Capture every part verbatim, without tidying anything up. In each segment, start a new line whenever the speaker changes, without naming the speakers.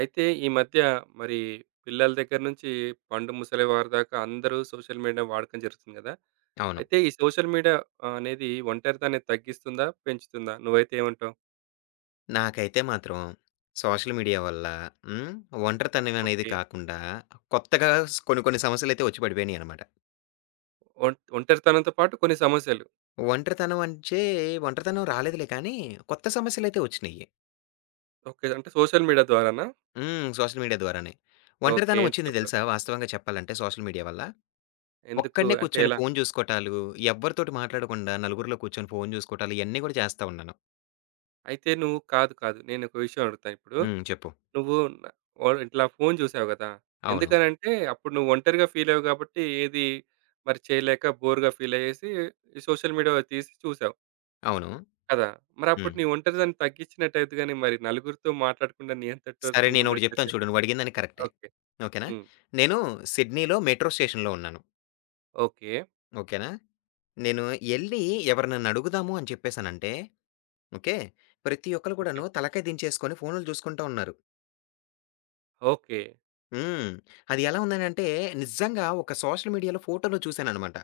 అయితే ఈ మధ్య మరి పిల్లల దగ్గర నుంచి పండు ముసలి వారి దాకా అందరూ సోషల్ మీడియా వాడకం జరుగుతుంది కదా!
అవును.
అయితే ఈ సోషల్ మీడియా ఆహ్, అనేది ఒంటరితనాన్ని తగ్గిస్తుందా? పెంచుతుందా? నువ్వైతే ఏమంటావు?
నాకైతే మాత్రం సోషల్ మీడియా వల్ల హ్మ్. ఒంటరితనం అనేది
ఓకే.
కాకుండా కొత్తగా స్ కొన్ని కొన్ని సమస్యలైతే వచ్చి పడిపోయినాయనమాట.
ఒం ఒంటరితనంతో పాటు కొన్ని సమస్యలు.
ఒంటరితనం అంటే ఒంటరితనం రాలేదులే కానీ కొత్త సమస్యలైతే వచ్చినియి.
ఓకే, అంటే సోషల్ మీడియా ద్వారానా?
హ్మ్. సోషల్ మీడియా ద్వారానే.
ఓకే,
ఒంటరితనం
ఏంటి
వచ్చింది
చెప్పాలి?
తెలుసా వాస్తవంగా చెప్పాలంటే సోషల్ మీడియా వల్ల.
ఎందుకు?
ఒక్కడినే
అంటే
కూర్చొని
ఎలా?
ఫోను చూసుకోటాలు, ఎవ్వరితోటి మాట్లాడకుండా నలుగురిలో కూర్చొని ఫోను చూసుకోటాలు ఇయన్నీ కూడా చేస్తా ఉన్నాను.
అయితే నువ్వు కాదు, కాదు. నేనొక విషయం అడుగుతా ఇప్పుడు.
హ్మ్. చెప్పు.
నువ్వు న ఓహ్! ఇట్లా ఫోను చూసావు గదా!
అవును.
ఎందుకనంటే, అప్పుడు నువ్వు ఒంటరిగా ఫీలయ్యావు గాబట్టి, ఏది మరి చేయలేక బోర్‌గా ఫీలయ్యేసి, ఈ సోషల్ మీడియా తీసి చూసావు
అవును.
కదా! మరప్పుడు
హ్మ్.
నీ ఒంటరితనం తగ్గించినట్టయిద్ది గానీ, మరి నలుగురితో మాట్లాడకుండా నీ అంతట
సరే
నువ్వు
నేనొకటి జెప్తాను
ఉన్నట్టయితే
చూడు నువ్వడిగినదానికి కరెక్టే.
ఓకే.
ఓకేనా?
హ్మ్.
నేను సిడ్నీలో మెట్రో స్టేషన్‌లో ఉన్నాను.
ఓకే.
ఓకేనా? నేను ఎళ్లి ఎవరినన్నా అడుగుదాము అని చెప్పేసనంటే, ఓకే. ప్రతి ఒక్కళ్ళు
ఓకే.
కూడాను తలకాయ దించేసుకొని ఫోనులు జూసుకుంటా ఉన్నారు.
ఓకే.
హ్మ్. అది ఎలా ఉందనంటే నిజంగా ఒక సోషల్ మీడియాలో ఫోటోలో చూసాననమాట.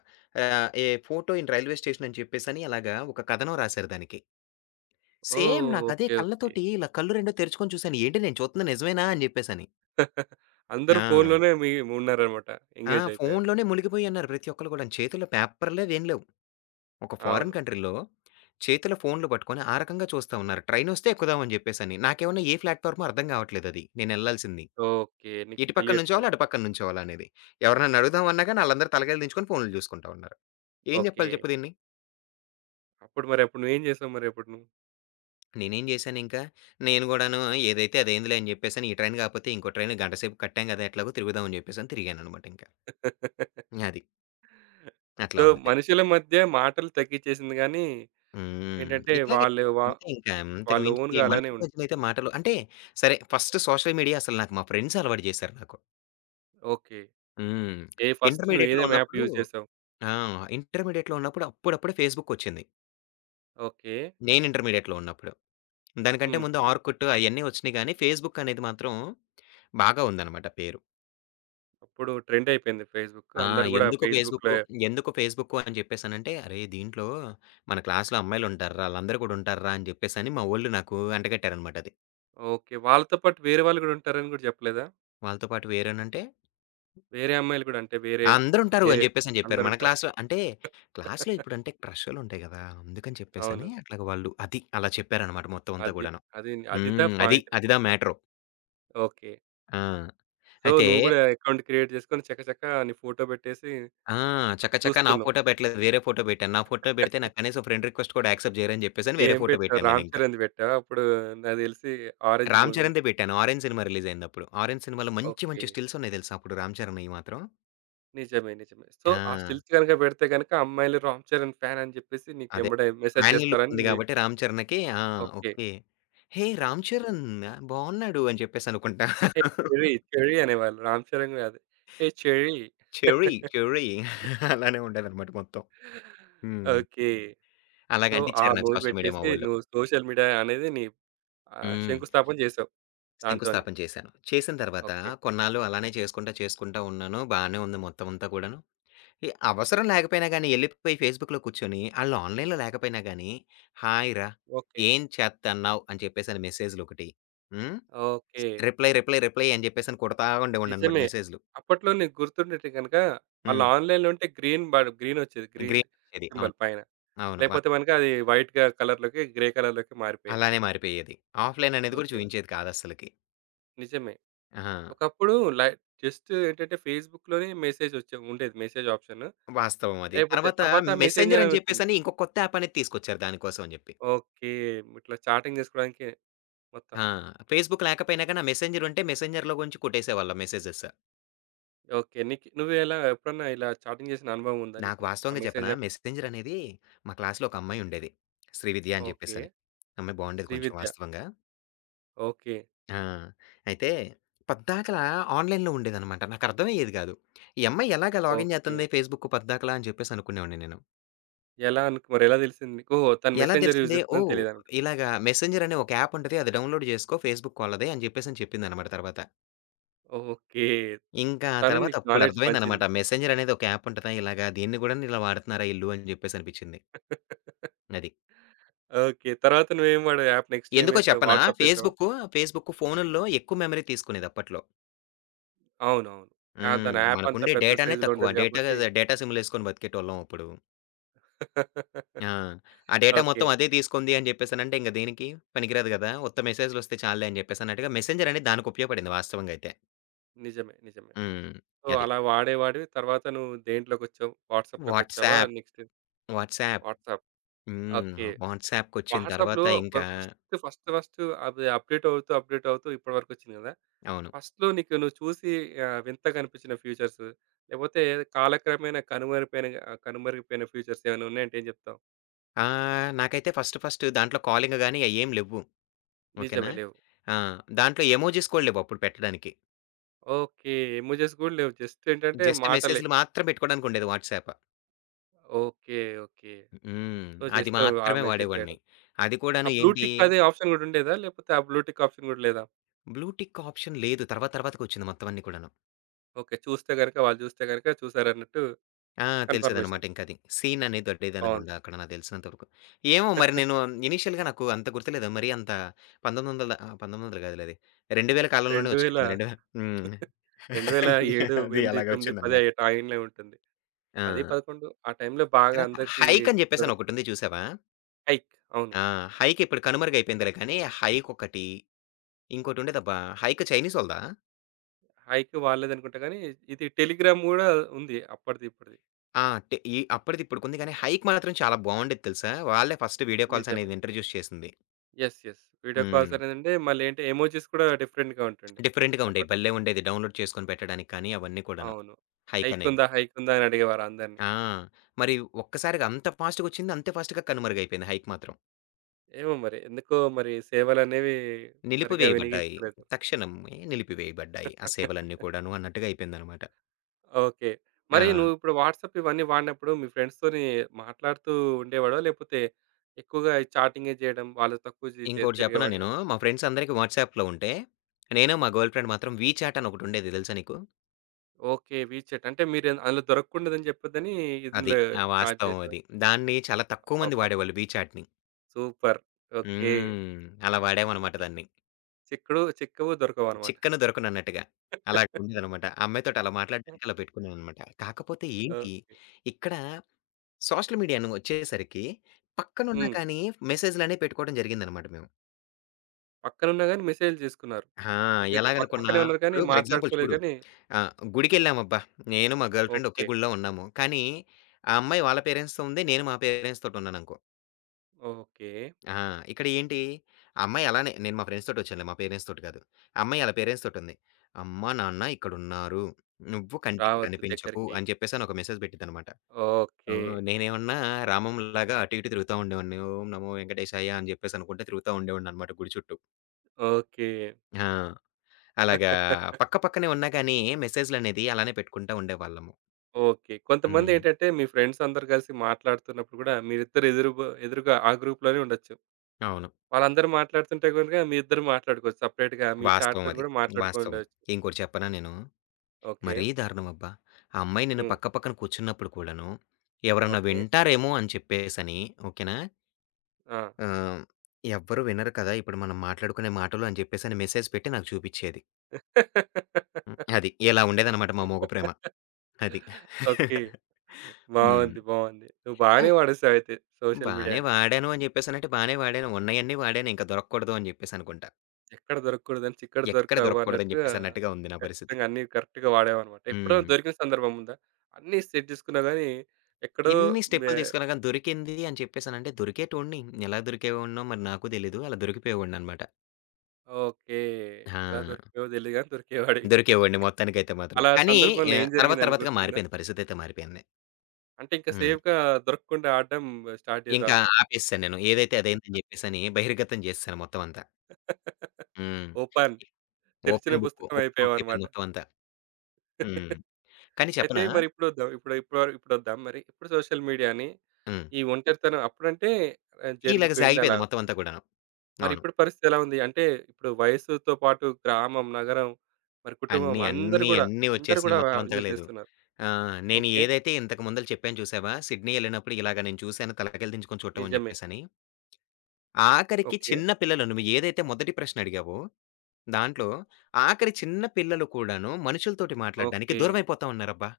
ఆహ్, a photo in railway station అని చెప్పేసని అలాగా ఒక కథనం రాసారు దానికి. సేమ్
ఓహ్!
నాకదే
ఓకే. ఓకే.
కళ్ళతోటి ఇలా కళ్ళు రెండు తెరుచుకొని చూసాను. ఏంటి నేను చూస్తుంది నిజమేనా అని జెప్పేసని.
అందరూ
ఆ!
ఫోనులోనే మీ ఉన్నారనమాట.
ఆ!
ఎంగేజ్ అయిపోయారు.
ఫోనులోనే మునిగిపోయన్నారు ప్రతి ఒక్కళ్ళు కూడాను. చేతుల్లో పేపర్‌లు అవేం లేవు. ఒక
అవును.
ఫారిన్ కంట్రీ‌లో చేతిలో ఫోనులు పట్టుకొని ఆ రకంగా చూస్తా ఉన్నారు. ట్రైనొస్తే ఎక్కుదాం అని జెప్పేసని. నాకేమన్నా ఏ ప్లాట్‌ఫార్మో అర్థం గావట్లేదది. నేనెళ్ళాల్సింది.
ఓకే, నీకు
ఇటు పక్కన
తెలియట్లేదు.
నుంచోవాలా? అటు పక్కన నుంచోవాలా అనేది. ఎవరినైనా అడుగుదాం అన్నా గాని ఆళ్ళందరూ తలకాయలు దించుకొని ఫోనులు జూసుకుంటా ఉన్నారు. ఏం
ఓకే.
జెప్పాలి చెప్పు దీన్ని?
అప్పుడు మరి అప్పుడు నువ్వేం జేసావు మరప్పుడు నువ్వు?
నేనేం జేశానింకా, నేను గూడాను ఏదైతే అదైందిలే అని జెప్పేసని ఈ ట్రైన్ గాకపోతే ఇంకో ట్రైన్ గంట సేపు కట్టాం గదా! ఎట్లాగో తిరుగుదాం అని జెప్పేసని తిరిగాననమాట ఇంకా. అది. అట్లా
సో,
ఉంది.
మనుషుల మధ్య మాటలు తగ్గిచ్చేసింది గానీ,
హ్మ్.
ఏంటంటే
ఇట్లాగే
వాళ్ళు వా
అంతే ఇంకా అంతకు
వాళ్ళు ఓన్‌గా
మించి
అలానే
మనుషుల మధ్యలో అయితే
ఉండిపోతున్నారు.
మాటలు అంటే సరే ఫస్ట్ సోషల్ మీడియా అసలు నాకు మా ఫ్రెండ్స్ అలవాటు చేశారు నాకు.
ఓకే,
హ్మ్.
ఏ ఫస్ట్
ఇంటర్మీడియేట్‌లో
నువ్వేదేం యాప్
ఉన్నప్పుడు
యూజ్ చేసావు?
ఆ! ఇంటర్మీడియేట్‌లో ఉన్నప్పుడు అప్పుడప్పుడే ఫేస్‌బుక్ వచ్చింది.
ఓకే.
నేను ఇంటర్మీడియేట్‌లో ఉన్నప్పుడు. దానికంటే
హ్మ్.
ముందు ఆర్కుట్ అయన్నీ వచ్చినాయి గానీ ఫేస్‌బుక్ అనేది మాత్రం బాగా ఉందన్నమాట పేరు.
అప్పుడు ట్రెండ్ అయిపోయింది ఫేస్‌బుక్.
ఆ!
అందరూ గూడా
ఎందుకు
ఫేస్‌బుక్‌లో
ఫేస్‌బుక్కు, ఎందుకు ఫేస్‌బుక్కు అని చెప్పేసనంటే అరే! దీంట్లో మన క్లాస్‌లో అమ్మాయిలుంటార్రా! ఆళ్ళందరూ కూడా ఉంటార్రా! అని చెప్పేసని మా వోళ్ళు నాకు అంటగట్టారన్నమాట అది.
ఓకే. వాళ్ళతో పాటు వేరే వాళ్ళు గూడా ఉంటారని గూడా చెప్పలేదా?
వాళ్ళతో పాటు వేరేనంటే
వేరే అమ్మాయిలు గూడా అంటే వేరే
అందరుంటారు
వేరే
అని జెప్పేసని జెప్పారు. మన
అందరుంటారు.
క్లాస్‌లో అంటే, క్లాస్‌లో ఇప్పుడంటే క్రషులుంటాయి గదా! అందుకని చెప్పేసని
అవును.
అట్లాగా వాళ్ళు అది అలా చెప్పారనమాట మొత్తం అంతా
అది.
గూడాను.
అది అదిదా
హ్మ్. అది.
పాయింట్
అది దా
నీకిక్కడ.
మ్యాటరు.
ఓకే.
ఆ!
సో,
అయితే
నువ్వు గూడా అకౌంట్ క్రియేట్ చేసుకొని చకచకా నీ ఫోటో పెట్టేసి
ఆ! చక చక నా
చూస్తున్నావు.
ఫోటో పెట్టలేదు. వేరే ఫోటో పెట్టాను. నా ఫోటో బెడితే నాకు కనీసం ఫ్రెండ్ రిక్వెస్ట్ కూడా యాక్సెప్ట్ జేయరని జెప్పేసని వేరే
ఏం
ఫోటో
పెట్టావు?
బెట్టాను
'రామ్
నేనింకా.
చరణ్‌ది' పెట్టావా? అప్పుడు నాకు తెలిసి 'ఆరెంజ్'
'రామ్
మూవీ.
చరణ్‌దే' బెట్టాను. 'ఆరెంజ్' సినిమా రిలీజయిందప్పుడు. 'ఆరెంజ్' సినిమాలో మంచి
ఓకే.
మంచి స్టిల్సున్నాయి దెలుసా అప్పుడు 'రామ్ చరణ్‌యి' మాత్రం.
నిజమే. నిజమే. సో,
ఆ!
ఆ స్టిల్స్ గనుక పెడితే గనుక అమ్మాయిలు 'రామ్ చరణ్' ఫ్యాన్ అని చెప్పేసి
అదే.
నీకెంబడే మెసేజ్
'మాన్‌వి' లుక్
చేస్తారని
ఉంది గాబట్టి 'రామ్ చరణ్‌కి' ఆ!
ఓకే.
ఓకే. హే! 'రామ్ చరణ్' బావున్నాడు అని చెప్పేసి అనుకుంటా.
హే చెర్రీ, చెర్రీ అనేవాళ్ళు. 'రామ్ చరణ్' కాదు. హే చెర్రీ.
'చెర్రీ, చెర్రీ' అలానే ఉండేదన్నమాట మొత్తం. హ్మ్.
ఓకే.
అలాగ
సో, ఆ
అంటిచ్చారు నాకు
మూవీ
సోషల్ మీడియా మా
పెట్టేసి
వోళ్ళు.
నువ్వు సోషల్ మీడియా అనేది నీ ఆహ్,
హ్మ్.
శంకుస్థాపన చేసావు దాంతోని.
శంకుస్థాపన చేశాను. చేసిన తర్వాత
ఓకే.
కొన్నాళ్ళు అలానే చేసుకుంటా, చేసుకుంటా ఉన్నాను. బానే ఉంది మొత్తం అంతా కూడాను. ఎ అవసరం లేకపోయినా గాని, ఎళ్ళిపోయి ఫేస్‌బుక్‌లో కూర్చొని, ఆళ్ళు ఆన్‌లైన్‌లో లేకపోయినా గాని, హాయ్ రా!
ఓకే.
ఏం చేత్తన్నావు? అని చెప్పేసని మెసేజ్‌లొకటి. హ్మ్.
ఓకే.
రిప్లై, రిప్లై, రిప్లై అని చెప్పేసని కొడతా ఉండేవాడిననమాట
నిజమే.
మెసేజ్‌లు.
అప్పట్లో నీకు గుర్తుండుంటే గనక, వాళ్ళు
హ్మ్.
ఆన్‌లైన్‌లో ఉంటే గ్రీన్ బడ్ గ్రీనొచ్చేది. గ్రీన్
గ్రీన్ వచ్చేది. అవును.
సింబల్ పైన.
అవును. వ
లేపోతే మనకి అది వైట్‌గా కలర్‌లోకి, గ్రే కలర్‌లోకి మారిపోయేది.
అలానే మారిపోయేది. ఆఫ్‌లైన్ అనేది కూడా
ఓకే.
చూయించేది కాదస్సలకి.
నిజమే.
ఆ!
ఒకప్పుడు లై జస్ట్ ఏంటంటే ఫేస్‌బుక్‌లోనే మెసేజొచ్చే ఉండేది మెసేజ్ ఆప్షన్.
వాస్తవం అది.
లేపోతే
తర్వాత
తర్వాత
మెసెంజర్
మెసెంజర్
అని
అనొచ్చింది.
చెప్పేసని ఇంకో కొత్త యాప్ అనేది తీసుకొచ్చారు దానికోసం అని జెప్పి.
ఓకే, ఇట్లా చాటింగ్ జేసుకోవడానికి మొత్తం.
ఆ! ఫేస్‌బుక్ లేకపోయినా గాని, ఆ మెసెంజర్ ఉంటే మెసెంజర్‌లో గుంచి కొట్టేసేవాళ్ళం మెసేజెస్.
ఓకే, నీకు నువ్వు ఎలా ఎప్పుడన్నా ఇలా చాటింగ్ జేసిన అనుభవం ఉందా
నాకు
నీకు? ఆ
వాస్తవంగా చెప్పనా!
మెసెంజర్‌లో?
మెసెంజర్ అనేది మా క్లాస్‌లో ఒక అమ్మాయి ఉండేది. శ్రీవిద్య అని
ఓకే.
చెప్పేసని. అమ్మాయి బాగుండేది కొంచెం
శ్రీవిద్య.
వాస్తవంగా.
ఓకే.
ఆ! అయితే పద్దాకలా ఆన్‌లైన్‌లో ఉండేదనమాట. నాకర్థమయ్యేది కాదు. ఈ అమ్మాయి ఎలాగా లాగిన్
ఓకే.
చేస్తుంది ఫేస్‌బుక్ పద్దాకలా అని చెప్పేసి అనుకునేవాడిని నేను.
ఎలా అనుకు మరెలా తెలిసింది నీకు? ఓహో! తను
ఎలా
మెసెంజర్ యూజ్
తెలిసింది?
చేస్తుందని
ఓహ్!
తెలీదనుకో.
ఇలాగా మెసెంజర్ అనే ఒక యాప్ ఉంటది. అది డౌన్‌లోడ్ చేసుకో ఫేస్‌బుక్ వాళ్ళదే అని చెప్పేసని చెప్పిందనమాట తర్వాత.
ఓకే,
ఇంకా ఆ
తను
తర్వాత
నీకు
అప్పుడు
నాలెడ్జ్
అర్థమైందనమాట.
పంచింది.
మెసెంజర్ అనేది ఒక యాప్ ఉంటదా ఇలాగా దీన్ని గూడాను ఇలా వాడుతున్నారా ఈళ్ళు అని చెప్పేసి అనిపించింది. అది.
ఓకే, తర్వాత నువ్వేం వాడే యాప్ నెక్స్ట్ ఏం
ఎందుకో
ఏసావు?
చెప్పనా?
వాట్సాప్ ఏసావా?
ఫేస్‌బుక్కు, ఫేస్‌బుక్కు ఫోనుల్లో ఎక్కువ మెమరీ తీసుకునేది అప్పట్లో.
అవునవును. ఆ!
హ్మ్.
దాని యాప్ అంతా
మనకుండే
పెద్ద
డేటానే
సైజులో
తక్కువ.
ఉండేది
డేటా
కాబట్టి
డేటా సిమ్‌లేసుకొని బతికేటోళ్ళం అప్పుడు. ఆ! ఆ డేటా
ఓకే.
మొత్తం అదే తీసుకుంది అని చెప్పేసనంటే ఇంక దేనికి? పనికిరాదు గదా! ఉత్త మెసేజ్‌లొస్తే చాలులే అని చెప్పేసన్నట్టుగా మెసెంజర్ అనేది దానికి ఉపయోగపడింది వాస్తవంగా అయితే.
నిజమే. నిజమే.
హ్మ్.
సో,
అది.
అలా వాడే వాడివి తర్వాత నువ్వు దేంట్లోకొచ్చావు? వాట్సాప్‌లోకొచ్చావా?
WhatsApp,
next
WhatsApp.
వాట్సాప్.
హ్మ్.
ఓకే.
వాట్సాప్‌కొచ్చిన
వాట్సాప్‌లో
తర్వాత
ఫ
ఇంకా
ఫస్ట్ ఫస్ట్ ఫస్ట్ అది అప్‌డేట్ అవుతూ, అప్‌డేట్ అవుతూ ఇప్పటివరకు వచ్చింది కదా!
అవును.
ఫస్ట్‌లో నీకు నువ్వు చూసి ఆహ్, వింతగా అనిపించిన ఫీచర్స్ లేకపోతే కాలక్రమేణా కనుమరుగైన ఆహ్, కనుమరుగైపోయిన ఫీచర్స్ ఏమైనా ఉన్నాయంటే ఏం చెప్తావు?
ఆహ్, నాకైతే ఫస్ట్ ఫస్ట్ దాంట్లో కాలింగ్ గాని అయ్యేం లెవ్వు. ఓకేనా?
నిజమే లేవు.
ఆ! దాంట్లో ఎమోజిస్ కూడా లేవు అప్పుడు పెట్టడానికి.
ఓకే. ఎమోజీస్ కూడా లేవు. జస్ట్ ఏంటంటే
జస్ట్
మాటలే.
మెసేజ్‌లు మాత్రం పెట్టుకోవడానికుండేది వాట్సాప్.
ఓకే. ఓకే.
హ్మ్.
సో,
అది
జస్ట్ ఆ
మాత్రమే
మెసేజ్
వాడేవాడిని.
చేయడం.
అది
ఆ
కూడాను
బ్లూ
ఏంటి,
టిక్ అదే ఆప్షన్ కూడా ఉండేదా? లేకపోతే ఆ బ్లూ టిక్ ఆప్షన్ కూడా లేదా?
బ్లూటిక్ ఆప్షన్ లేదు. తర్వాత తర్వాతకొచ్చింది మొత్తం అన్నీ కూడాను.
ఓకే, చూస్తే గనుక వాళ్ళు చూస్తే గనుక చూసారన్నట్టు
ఆ! తెలిసేదనమాట
కన్ఫర్మేషన్.
ఇంకది. సీన్ అనేది
బాగుంది.
దొరికేదనుకుంటా అక్కడ నాకు తెలిసినంత వరకు. ఏమో మరి నేను ఇనీషియల్‌గా నాకు అంత గుర్తులేదు. మరి అంత వెయ్యి తొమ్మిది వందల ఆహ్, వెయ్యి తొమ్మిది వందల కాదులే అది. రెండు వేల కాలంలోనే
రెండు వేల
వచ్చినట్టుంది. రెండు వేల హ్మ్.
రెండు వేల ఏడు,
అది
ఎనిమిది,
అలాగ
తొమ్మిది, పది ఆ
వచ్చిందనమాట.
టైంలో ఉంటుంది. పది,
ఆ!
పదకొండు ఆ టైంలో బాగా
తర్వాత
అందరికీ
హైక్ అని
ఎక్కడం
చెప్పేసని ఒకటుంది చూసావా?
హైక్. అవును.
ఆ! హైక్ ఇప్పుడు కనుమరుగైపోయిందిలే కానీ హైక్ ఒకటి ఇంకోటుండేదబ్బా! 'హైక్' చైనీసోళ్ళదా?
హైక్ వాళ్ళదనుకుంటా గానీ, ఇది టెలిగ్రామ్ గూడా ఉంది అప్పటిది, ఇప్పటిది.
ఆ! టె ఈ అప్పటిది ఇప్పటికుంది గానీ 'హైక్' మాత్రం చాలా బావుండేది తెలుసా? వాళ్ళే ఫస్ట్ వీడియో కాల్స్
నిజమే.
అనేది ఇంట్రొడ్యూస్ చేసింది.
యెస్. యెస్. వీడియో కాల్స్
హ్మ్.
అనేదుండే, మళ్ళేంటి ఎమోజిస్ కూడా డిఫరెంట్‌గా ఉంటుండే
డిఫరెంట్‌గా ఉండేయి.
అప్పట్లో.
భలే ఉండేది. డౌన్‌లోడ్ చేసుకొని పెట్టడానికి కానీ అవన్నీ కూడాను.
అవును.
'హైక్' అనేది.
హైకుందా? హైకుందా? అని అడిగేవారు అందరిని.
ఆ! మరి ఒక్కసారిగా అంత ఫాస్ట్‌గొచ్చింది. అంతే ఫాస్ట్‌గా కనుమరుగైపోయింది 'హైక్' మాత్రం.
ఏమో మరి! ఎందుకో మరి సేవలనేవి సరిగ్గా
నిలిపివేయబడ్డాయి.
వినియోగించుకోలేదు.
తక్షణమే నిలిపివేయబడ్డాయి. ఆ సేవలన్నీ కూడాను అన్నట్టుగా అయిపోయిందనమాట.
ఓకే,
ఆ!
మరి నువ్విప్పుడు వాట్సాప్ ఇవన్నీ వాడినప్పుడు మీ ఫ్రెండ్స్‌తోని మాట్లాడుతూ ఉండేవాడివా? లేపోతే ఎక్కువగా ఈ చాటింగే జేయడం, వాళ్ళతో తక్కువ జే చేసి
ఇంకోటి చెప్పనా
తిరిగేవాడివా?
నేను? మా ఫ్రెండ్స్ అందరికి వాట్సాప్‌లో ఉంటే, నేను మా గర్ల్ ఫ్రెండ్ మాత్రం వీచాట్ అని ఒకటుండేది తెలుసా నీకు?
ఓకే. వీచాట్, అంటే మీరు అందులో దొరకకూడదని చెప్పొద్దని
అది.
ఇందులో
ఆ!
చాట్
వాస్తవం అది.
చేసేవారు.
దాన్ని చాలా తక్కువ మంది
అబ్బబ్బా!
వాడేవాళ్ళు బీ చాట్‌ని.
సూపర్. ఓకే.
హ్మ్. అలా వాడామనమాట దాన్ని.
చిక్కుడు చిక్కవు దొరకవనమాట.
చిక్కన దొరకనన్నట్టుగా. అలాగుండేదనమాట. ఆ అమ్మాయితోటి అలా
హ్మ్.
మాట్లాడడానికి అలా పెట్టుకున్నాననమాట. కాకపోతే ఏంటి,
ఓకే.
ఇక్కడ సోషల్ మీడియాను వచ్చేసరికి పక్కనున్నా
హ్మ్.
కానీ మెసేజ్‌లనేవి పెట్టుకోవడం జరిగిందనమాట మేము.
పక్కనున్నా గాని మెసేజ్‌లు చేసుకున్నారు.
ఆ!
ఓకే, పక్క
ఎలాగనుకున్నా
పక్కనే ఉన్నారు కానీ
ఇప్పుడు ఫర్ ఎగ్జాంపుల్
మాట్లాడుకోలేదు
చూడు
గానీ
ఆ! గుడికెళ్ళామబ్బా! నేను, మా గర్ల్‌ఫ్రెండ్ ఒకే
ఓకే.
గుడిలో ఉన్నాము. కానీ, ఆ అమ్మాయి వాళ్ళ పేరెంట్స్‌తో ఉంది. నేను మా పేరెంట్స్ తోటి ఉన్నాననుకో.
ఓకే.
ఆ! ఇక్కడ ఏంటి, ఆ అమ్మాయి అలానే నేను మా ఫ్రెండ్స్ తోటొచ్చానులే, మా పేరెంట్స్ తోటి కాదు. ఆ అమ్మాయి ఆళ్ళ పేరెంట్స్ తోటుంది. "అమ్మ, నాన్న ఇక్కడున్నారు. నువ్వు కంటికి
రావద్దు
కనిపించకు"
దగ్గరికి.
అని చెప్పేసని ఒక మెసేజ్ పెట్టిద్దనమాట.
ఓకే.
హ్మ్. నేనేమన్నా రామంలాగా అటు ఇటు తిరుగుతా ఉండేవాడిని. ఓం నమో వెంకటేశాయ అని చెప్పేసి అనుకుంటా తిరుగుతా ఉండేవాడిననమాట గుడి చుట్టూ.
ఓకే.
ఆ! అలాగా పక్క పక్కనే ఉన్నా గానీ మెసేజ్‌లనేది అలానే పెట్టుకుంటా ఉండేవాళ్ళము.
ఓకే.
హ్మ్.
కొంతమందేంటంటే మీ ఫ్రెండ్స్ అందరూ కలిసి మాట్లాడుతున్నప్పుడు గూడా మీరిద్దరు ఎదురు బ ఎదురుగా ఆ గ్రూప్‌లోనే ఉండొచ్చు.
అవును.
వాళ్ళందరూ మాట్లాడుతుంటే గనుక మీ ఇద్దరు మాట్లాడుకోవచ్చు. సెపరేట్‌గా మీ
వాస్తవం
చాట్‌తోని
అది.
గూడా
వాస్తవం.
మాట్లాడుకోండొచ్చు.
ఇంకోటి చెప్పనా నేను?
ఓకే.
మరీ దారుణమబ్బా! ఆ అమ్మాయి నేను
హ్మ్.
పక్క పక్కన కూర్చున్నప్పుడు కూడాను, ఎవరన్నా
ఓకే.
వింటారేమో అని చెప్పేసని ఓకేనా?
ఆ!
ఆహ్, ఎవ్వరు వినరు కదా! ఇప్పుడు మనం మాట్లాడుకునే మాటలు అని చెప్పేసని మెసేజ్ పెట్టి నాకు చూపిచ్చేది. హ్మ్. అది. ఇలా ఉండేదనమాట మా మొగ ప్రేమ. అది. హ్మ్.
ఓకే.
హ్మ్.
బావుంది. బావుంది. నువ్వు
ఆ!
బాగానే వాడేసావయితే సోషల్
బానే
మీడియాని.
వాడాను అని చెప్పేసనంటే బానే వాడాను. ఉన్నయన్నీ వాడాను. ఇంక దొరక్కూడదు అని చెప్పేసనుకుంటా.
ఎక్కడ దొరకకూడదని చిక్కడ
ఎక్కడ
దొరకవు
దొరక్కూడదని
అన్నట్టుగా
చెప్పేసన్నట్టుగా ఉంది నా పరిస్థితి.
ఖచ్చితంగా అన్నీ కరెక్ట్‌గా వాడావన్నమాట. ఎప్పుడైనా
హ్మ్.
దొరికిన సందర్భం ఉందా? అన్నీ సెట్ చేసుకున్నా గాని ఎక్కడో
ఎన్ని
మె
స్టెప్పులు తీసుకున్నా గాని దొరికింది అని చెప్పేసనంటే దొరికేటోడిని. ఎలా దొరికేవాడినో మరి నాకు తెలీదు. అలా దొరికిపోయేవాడిననమాట.
ఓకే, ఎలా
ఆ!
దొరికావో తెలీదు గాని దొరికేవాడివి.
దొరికేవాడిని మొత్తానికైతే మాత్రం.
అలా
కానీ
సందర్భంలో
ఆహ్,
ఏం
తర్వాత
జరిగిందని
తర్వాతగా
గుర్తుందా?
మారిపోయింది. పరిస్థితయితే మారిపోయింది.
అంటే ఇంకా
హ్మ్.
సేఫ్‌గా దొరకకుండా ఆడడం స్టార్ట్
ఇంకా
చేశావన్నమాట.
ఆపేసాను నేను. ఏదైతే అదైందని జెప్పేసని బహిర్గతం జేసేసాను మొత్తం అంతా. హ్మ్.
ఓపెన్ తెరిచిన
ఓపెన్ బుక్.
పుస్తకం
ఓపెన్ బుక్ అయిపోయింది
అయిపోయావన్నమాట.
మొత్తం అంతా. హ్మ్. కానీ
అయితే
చెప్పనా?
మరి ఇప్పుడొద్దాం ఇప్పుడు ఇప్పుడు వర ఇప్పుడొద్దాం మరి. ఇప్పుడు సోషల్ మీడియాని
హ్మ్.
ఈ ఒంటరితనం అప్పుడంటే ఆహ్,
ఇలాగ
జరిగిపోయింది అలా.
సాగిపోయింది మొత్తం అంతా కూడాను.
మరి
అవును.
ఇప్పుడు పరిస్థితి ఎలా ఉంది? అంటే ఇప్పుడు వయసుతో పాటు గ్రామం, నగరం, మరి కుటుంబం
అన్నీ,
అందరూ
అన్నీ,
గూడా,
అన్నీ
అందరూ
వచ్చేసినియి
గూడా
మొత్తం అంతా
యూజ్
లేదు.
జేస్తున్నారు.
ఆ! నేను
ఓకే.
ఏదైతే ఇంతకు ముందల చెప్పాను చూసావా? సిడ్నీ ఎళ్ళినప్పుడు ఇలాగ నేను చూసాను తలకాయలు దించుకొని చూడటం అని
నిజమే.
జెప్పేసని. ఆఖరికి
ఓకే.
చిన్న పిల్లలు నువ్వు ఏదైతే మొదటి ప్రశ్న అడిగావో, దాంట్లో ఆఖరి చిన్న పిల్లలు కూడాను మనుషులతోటి మాట్లాడడానికి
ఓకే.
దూరమైపోతా ఉన్నారబ్బా!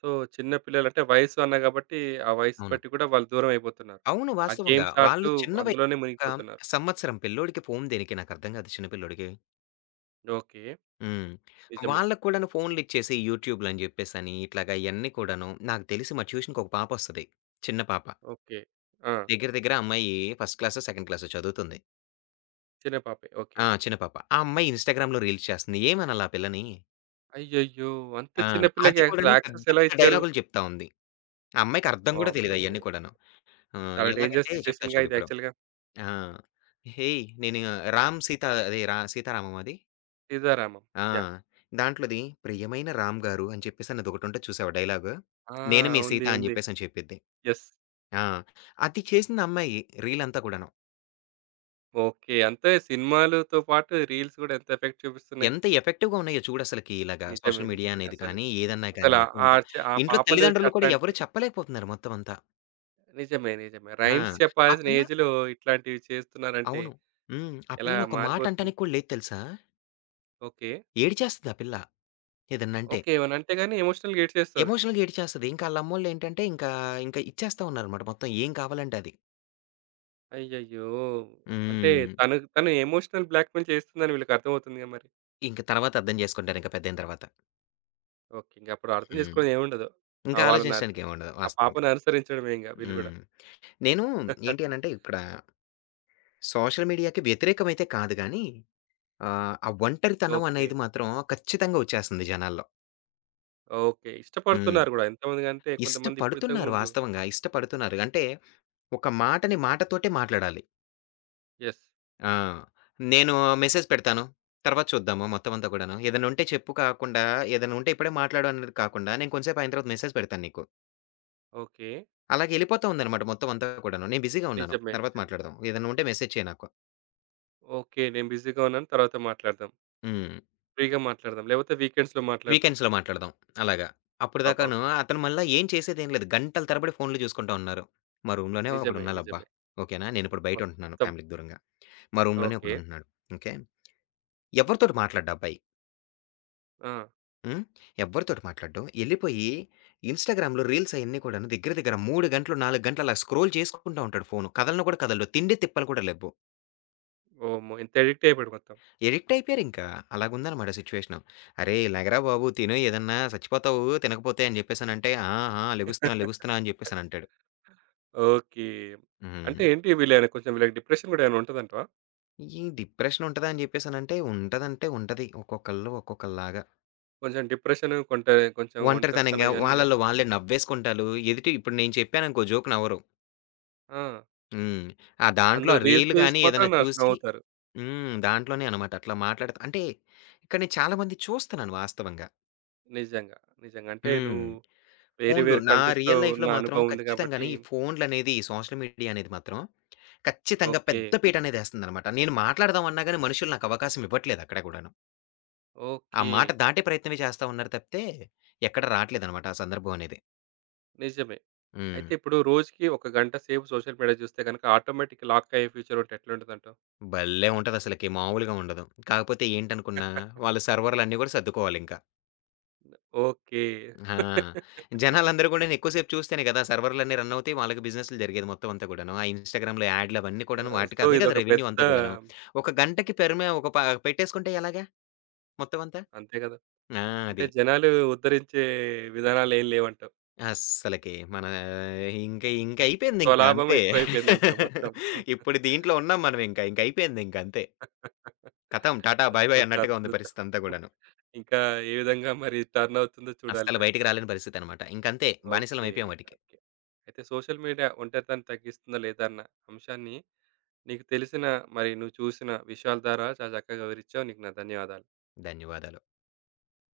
సో, చిన్న పిల్లలంటే వయసు అన్నా గాబట్టి, ఆ వయసు
అవును.
బట్టి కూడా వాళ్ళు దూరం అయిపోతున్నారు.
అవును.
ఆ
వాస్తవంగా.
గేమ్స్
వాళ్ళు
ఆడుతూ
చిన్న వయసు
అందులోనే
ఒక
మునిగిపోతున్నారు.
సంవత్సరం పిల్లోడికి ఫోను దేనికి నాకర్థం గాదు చిన్న పిల్లోడికి.
ఓకే.
హ్మ్.
నిజమే.
వాళ్ళకి కూడాను ఫోన్లిచ్చేసి యూట్యూబ్‌లని జెప్పేసని ఇట్లాగా ఇయన్నీ కూడాను నాకు తెలిసి మా ట్యూషన్‌కొక పాపొస్తది. చిన్న పాప.
ఓకే. ఆ!
దగ్గర దగ్గర ఆ అమ్మాయి ఫస్ట్ క్లాసో, సెకండ్ క్లాసో చదువుతుంది.
చిన్న పాపే. ఓకే.
ఆ! చిన్న పాప. ఆ అమ్మాయి ఇన్‌స్టాగ్రామ్‌లో రీల్స్ చేస్తుంది. ఏమనాలా ఆ పిల్లని?
అయ్యయ్యో! అంత
ఆ!
చిన్న పిల్లకి
అది
అసలు
కూడాను
యాక్సెస్
పెద్ద
ఎలా
పెద్ద
ఇచ్చారు?
డైలాగులు చెప్తా ఉంది. ఆ అమ్మాయికి అర్థం గూడా తెలీదు
వామ్మో!
అయన్నీ కూడాను. ఆ!
చాలా డేంజర్
ఎలాగంటే చెప్తా
సిట్యుయేషన్‌గా ఇది
చూడిప్పుడు.
యాక్చువల్‌గా.
ఆ! "హేయ్! నేను రామ్ సీత అదే రా సీతారామం అది?"
సీతారామం.
ఆ!
యాహ్!
దాంట్లోది 'ప్రియమైన రామ్ గారు' అని చెప్పేసని అదొకటుంటది చూసావా డైలాగు?
ఆ!
'నేను మీ
ఉంది.
సీత' అని
ఉంది.
జెప్పేసని చెప్పిద్ది.
యెస్.
ఆ! అది చేసింది అమ్మాయి రీలంతా కూడాను.
ఓకే, అంతే సినిమాలతో పాటు రీల్స్ గూడా ఎంత ఎఫెక్ట్ చూపిస్తున్నాయి.
ఎంత ఎఫెక్టివ్‌గా ఉన్నాయో చూడసలకి ఇలాగా
నిజమే.
సోషల్ మీడియా
నిజమే.
అనేది
అసలు,
కానీ, ఏదన్నా కానీ
అసలు
మొత్తం
ఆ
అంతా.
చ ఆ
ఇంట్లో
పాపలు
తల్లిదండ్రులు కూడా
అట్లాంటి
ఎవరు చెప్పలేకపోతున్నారు మొత్తం అంతా.
నిజమే. నిజమే.
ఆ!
రైమ్స్
ఆ
చెప్పాల్సిన
పిల్ల
ఏజ్‌లో ఇట్లాంటివి చేస్తున్నారంటే
అవును. హ్మ్. ఆ
ఎలా
పిల్లని ఒక మాట
మారిపోతుంది.
అంటానికి కూడా లేదు తెలుసా?
ఓకే.
ఏడిచేస్తది ఆ పిల్ల ఏదన్నంటే.
ఓకే. ఏమనంటే గాని ఎమోషనల్‌గా ఏడ్చేస్తది.
ఎమోషనల్‌గా ఏడిచేస్తది. ఇంకా ఆళ్ళమ్మోళ్ళేంటంటే ఇంకా, ఇంకా ఇచ్చేస్తా ఉన్నారనమాట మొత్తం ఏం కావాలంటే అది.
అయ్యయ్యో! అంటే
హ్మ్.
తను, తను ఎమోషనల్ బ్లాక్‌మెయిల్ చేస్తుందని వీళ్ళకి అర్థమవుతుందిగా మరి.
ఇంక తర్వాత అర్థం చేసుకుంటాను ఇంక పెద్దయిన తర్వాత.
ఓకే, ఇంక అప్పుడు అర్థం
హ్మ్.
చేసుకోవడం ఏముండదు. ఆ!
ఇంకా
వాళ్ళని అను
ఆలోచించడానికేముండదు
ఆ
వాస్తవంగా.
పాపను అనుసరించడమే ఇంగ వీళ్ళు గూడా.
హ్మ్. నేను ఏంటి అనంటే ఇక్కడ సోషల్ మీడియాకి వ్యతిరేకమైతే కాదు గానీ, ఆహ్, ఆ ఒంటరితనం
ఓకే.
అనేది మాత్రం ఖచ్చితంగా వచ్చేస్తుంది జనాల్లో.
ఓకే.
హ్మ్.
ఇష్టపడుతున్నారు గూడా. ఎంతమందికంటే కొంతమంది ఇప్పుడు
ఇష్టపడుతున్నారు
ఇంతకుముందు
వాస్తవంగా. ఇష్టపడుతున్నారు. అంటే ఒక మాటని మాటతోటే మాట్లాడాలి.
యెస్.
ఆ! నేను మెసేజ్ పెడతాను. తర్వాత చూద్దాము మొత్తం అంతా కూడాను. ఏదైనా ఉంటే చెప్పు కాకుండా, ఏదైనా ఉంటే ఇప్పుడే మాట్లాడు అనేది కాకుండా, నేను కొంచెం సేపు అయిన తర్వాత మెసేజ్ పెడతాను నీకు.
ఓకే.
అలాగే ఎళ్ళిపోతా ఉందనమాట మొత్తం అంతా కూడాను. నేను బిజీగా ఉన్నాను.
నిజమే.
తర్వాత
నిజమే.
మాట్లాడదాం. ఏదన్నా ఉంటే మెసేజ్ చెయి నాకు.
ఓకే. నేను బిజీగా ఉన్నాను. తర్వాత మాట్లాడదాం.
హ్మ్.
ఫ్రీగా మాట్లాడదాం. లేకపోతే వీకెండ్స్‌లో మాట్లాడదాం.
వీకెండ్స్‌లో మాట్లాడదాం. అలాగా. అప్పటిదాకాను
అబ్బబ్బా!
అతను మళ్ళా ఏం చేసేదేం లేదు. గంటల తరబడి ఫోన్‌లు చూసుకుంటా ఉన్నారు. మా రూమ్‌లోనే
నిజమే.
ఒకడున్నాలబ్బా.
నిజమే.
ఓకేనా? నేనిప్పుడు బయటుంటున్నాను
మొత్తం.
ఫ్యామిలీకి దూరంగా. మా రూమ్‌లోనే
ఓకే.
ఒకడుంటున్నాడు. ఓకే. ఎవరితోటి మాట్లాడడు ఆ అబ్బాయి.
ఆ!
హ్మ్. ఎవ్వరితోటి మాట్లాడడు. ఎళ్ళిపోయి ఇన్‌స్టాగ్రామ్‌లో రీల్స్ అయన్నీ కూడాను దగ్గర దగ్గర మూడు గంటలు, నాలుగు గంటలు అలా స్క్రోల్ చేసుకుంటా ఉంటాడు ఫోను. కదలను కూడా కదలడు. తిండి తిప్పలు కూడా లెవ్వు.
ఓమ్మో! ఇంత అడిక్ట్ అయిపోయాడు మొత్తం.
ఎడిక్ట్ అయిపోయారింకా. అలాగుందనమాట సిట్యుయేషను. "అరేయ్! లెగరా బాబు తిను ఏదన్నా సచ్చిపోతావు తినకపోతే" అని జెప్పేసనంటే, "ఆ! ఆ! లెగుస్తున్నా, లెగుస్తున్నా" అని జెప్పేసనంటాడు.
ఓకే, అంటే
హ్మ్.
ఏంటి వీళ్ళేమైనా కొంచెం వీళ్ళకి డిప్రెషన్ గూడా ఏమైనా ఉంటదంటావా?
ఈ డిప్రెషనుంటదా అని జెప్పేసనంటే, ఉంటదంటే ఉంటది. ఒక్కొక్కళ్ళు ఒక్కొక్కలాగా.
కొంచెం డిప్రెషన్ కొంట కొంచెం ఒంటరితనం
ఒంటరితనంగా
ఇవన్నీ
వాళ్ళలో వాళ్ళే నవ్వేసుకుంటాలు. ఎదుటి ఇప్పుడు నేను చెప్పాననుకో జోక్ నవ్వరు.
ఆ!
హ్మ్. ఆ దాంట్లో
అందులో
ఆ
రీల్స్
రీల్
చూసి
గాని
మాత్రం
ఏదైనా
నష్
చూసి
నవ్వుతారు.
హ్మ్. దాంట్లోనే అనమాట. అట్లా మాట్లాడత అంటే ఇక్కడ నేను చాలా మంది చూస్తున్నాను వాస్తవంగా.
నిజంగా. నిజంగా. అంటే
హ్మ్.
నువ్వు వేరే
ఫోన్లు.
వేరే
నా
కంట్రీస్‌లో
రియల్
ఉన్న
లైఫ్‌లో మాత్రం
అనుభవం ఉంది కాబట్టి
ఖచ్చితంగానే ఈ ఫోన్‌లనేది, ఈ సోషల్ మీడియా అనేది మాత్రం ఖచ్చితంగా
ఓకే.
పెద్ద పీటనేదేస్తుందనమాట. నేను మాట్లాడదాం అన్నా గాని మనుషులు నాకు అవకాశం ఇవ్వట్లేదు అక్కడ గూడాను. ఆ
ఓకే.
మాట దాటే ప్రయత్నమే చేస్తా ఉన్నారు తప్పితే, ఎక్కడ రాట్లేదనమాట ఆ సందర్భం అనేది.
నిజమే.
హ్మ్.
అయితే ఇప్పుడు రోజుకి ఒక గంట సేపు సోషల్ మీడియా చూస్తే గనుక ఆటోమేటిక్ లాక్ అయ్యే ఫ్యూచర్ ఉంటే ఎట్లుంటదంటావు?
భలే ఉంటదసలకి మామూలుగా ఉండదు. కాకపోతే ఏంటనుకున్నా, వాళ్ళ సర్వర్‌లన్నీ గూడా సర్దుకోవాలింక.
ఓకే.
ఆ! జనాలందరూ గూడాను ఎక్కువ సేపు చూస్తేనే గదా! సర్వర్‌లన్నీ రన్ అవుతాయి. వాళ్ళకి బిజినెస్‌లు జరిగేది మొత్తం అంతా గూడాను. ఆ ఇన్‌స్టాగ్రామ్‌లో యాడ్‌లు అవన్నీ కూడాను
ఆహ్,
వాటికి
సో,
అవే గదా!
ఇదొక
రెవెన్యూ
పెద్ద
అంతా గూడాను. ఒక గంటకి పెర్‌మే ఒక ప పెట్టేసుకుంటే ఎలాగా మొత్తం అంతా?
అంతే కదా!
ఆ!
అంటే
అది.
జనాలు ఉద్ధరించే విధానాలేం లేవంటావు.
అస్సలకి మన ఇంక ఇంక అయిపోయిందింక
స్వలాభం
అంతే.
ఎక్కువైపోయిందంటావు మొత్తం.
ఇప్పుడు దీంట్లో ఉన్నాం మనం ఇంక. ఇంక అయిపోయిందింక అంతే. ఖతం టాటా బాయ్ బాయ్
చూద్దాం.
అన్నట్టుగా ఉంది
చూద్దాం.
పరిస్థితంతా గూడాను.
ఇంకా ఏ విధంగా మరి టర్న్ అవుతుందో చూడాలి
అస్సలు
మరి.
బయటికి రాలేని పరిస్థితనమాట. ఇంకంతే బానిసలం
ఓకే.
అయిపోయాం వాటికి.
ఓకే. అయితే సోషల్ మీడియా ఒంటరితనాన్ని తగ్గిస్తుందా లేదా అన్న అంశాన్ని నీకు తెలిసిన మరి నువ్వు చూసిన విషయాల ద్వారా చాలా చక్కగా వివరించావు. నీకు నా ధన్యవాదాలు.
ధన్యవాదాలు.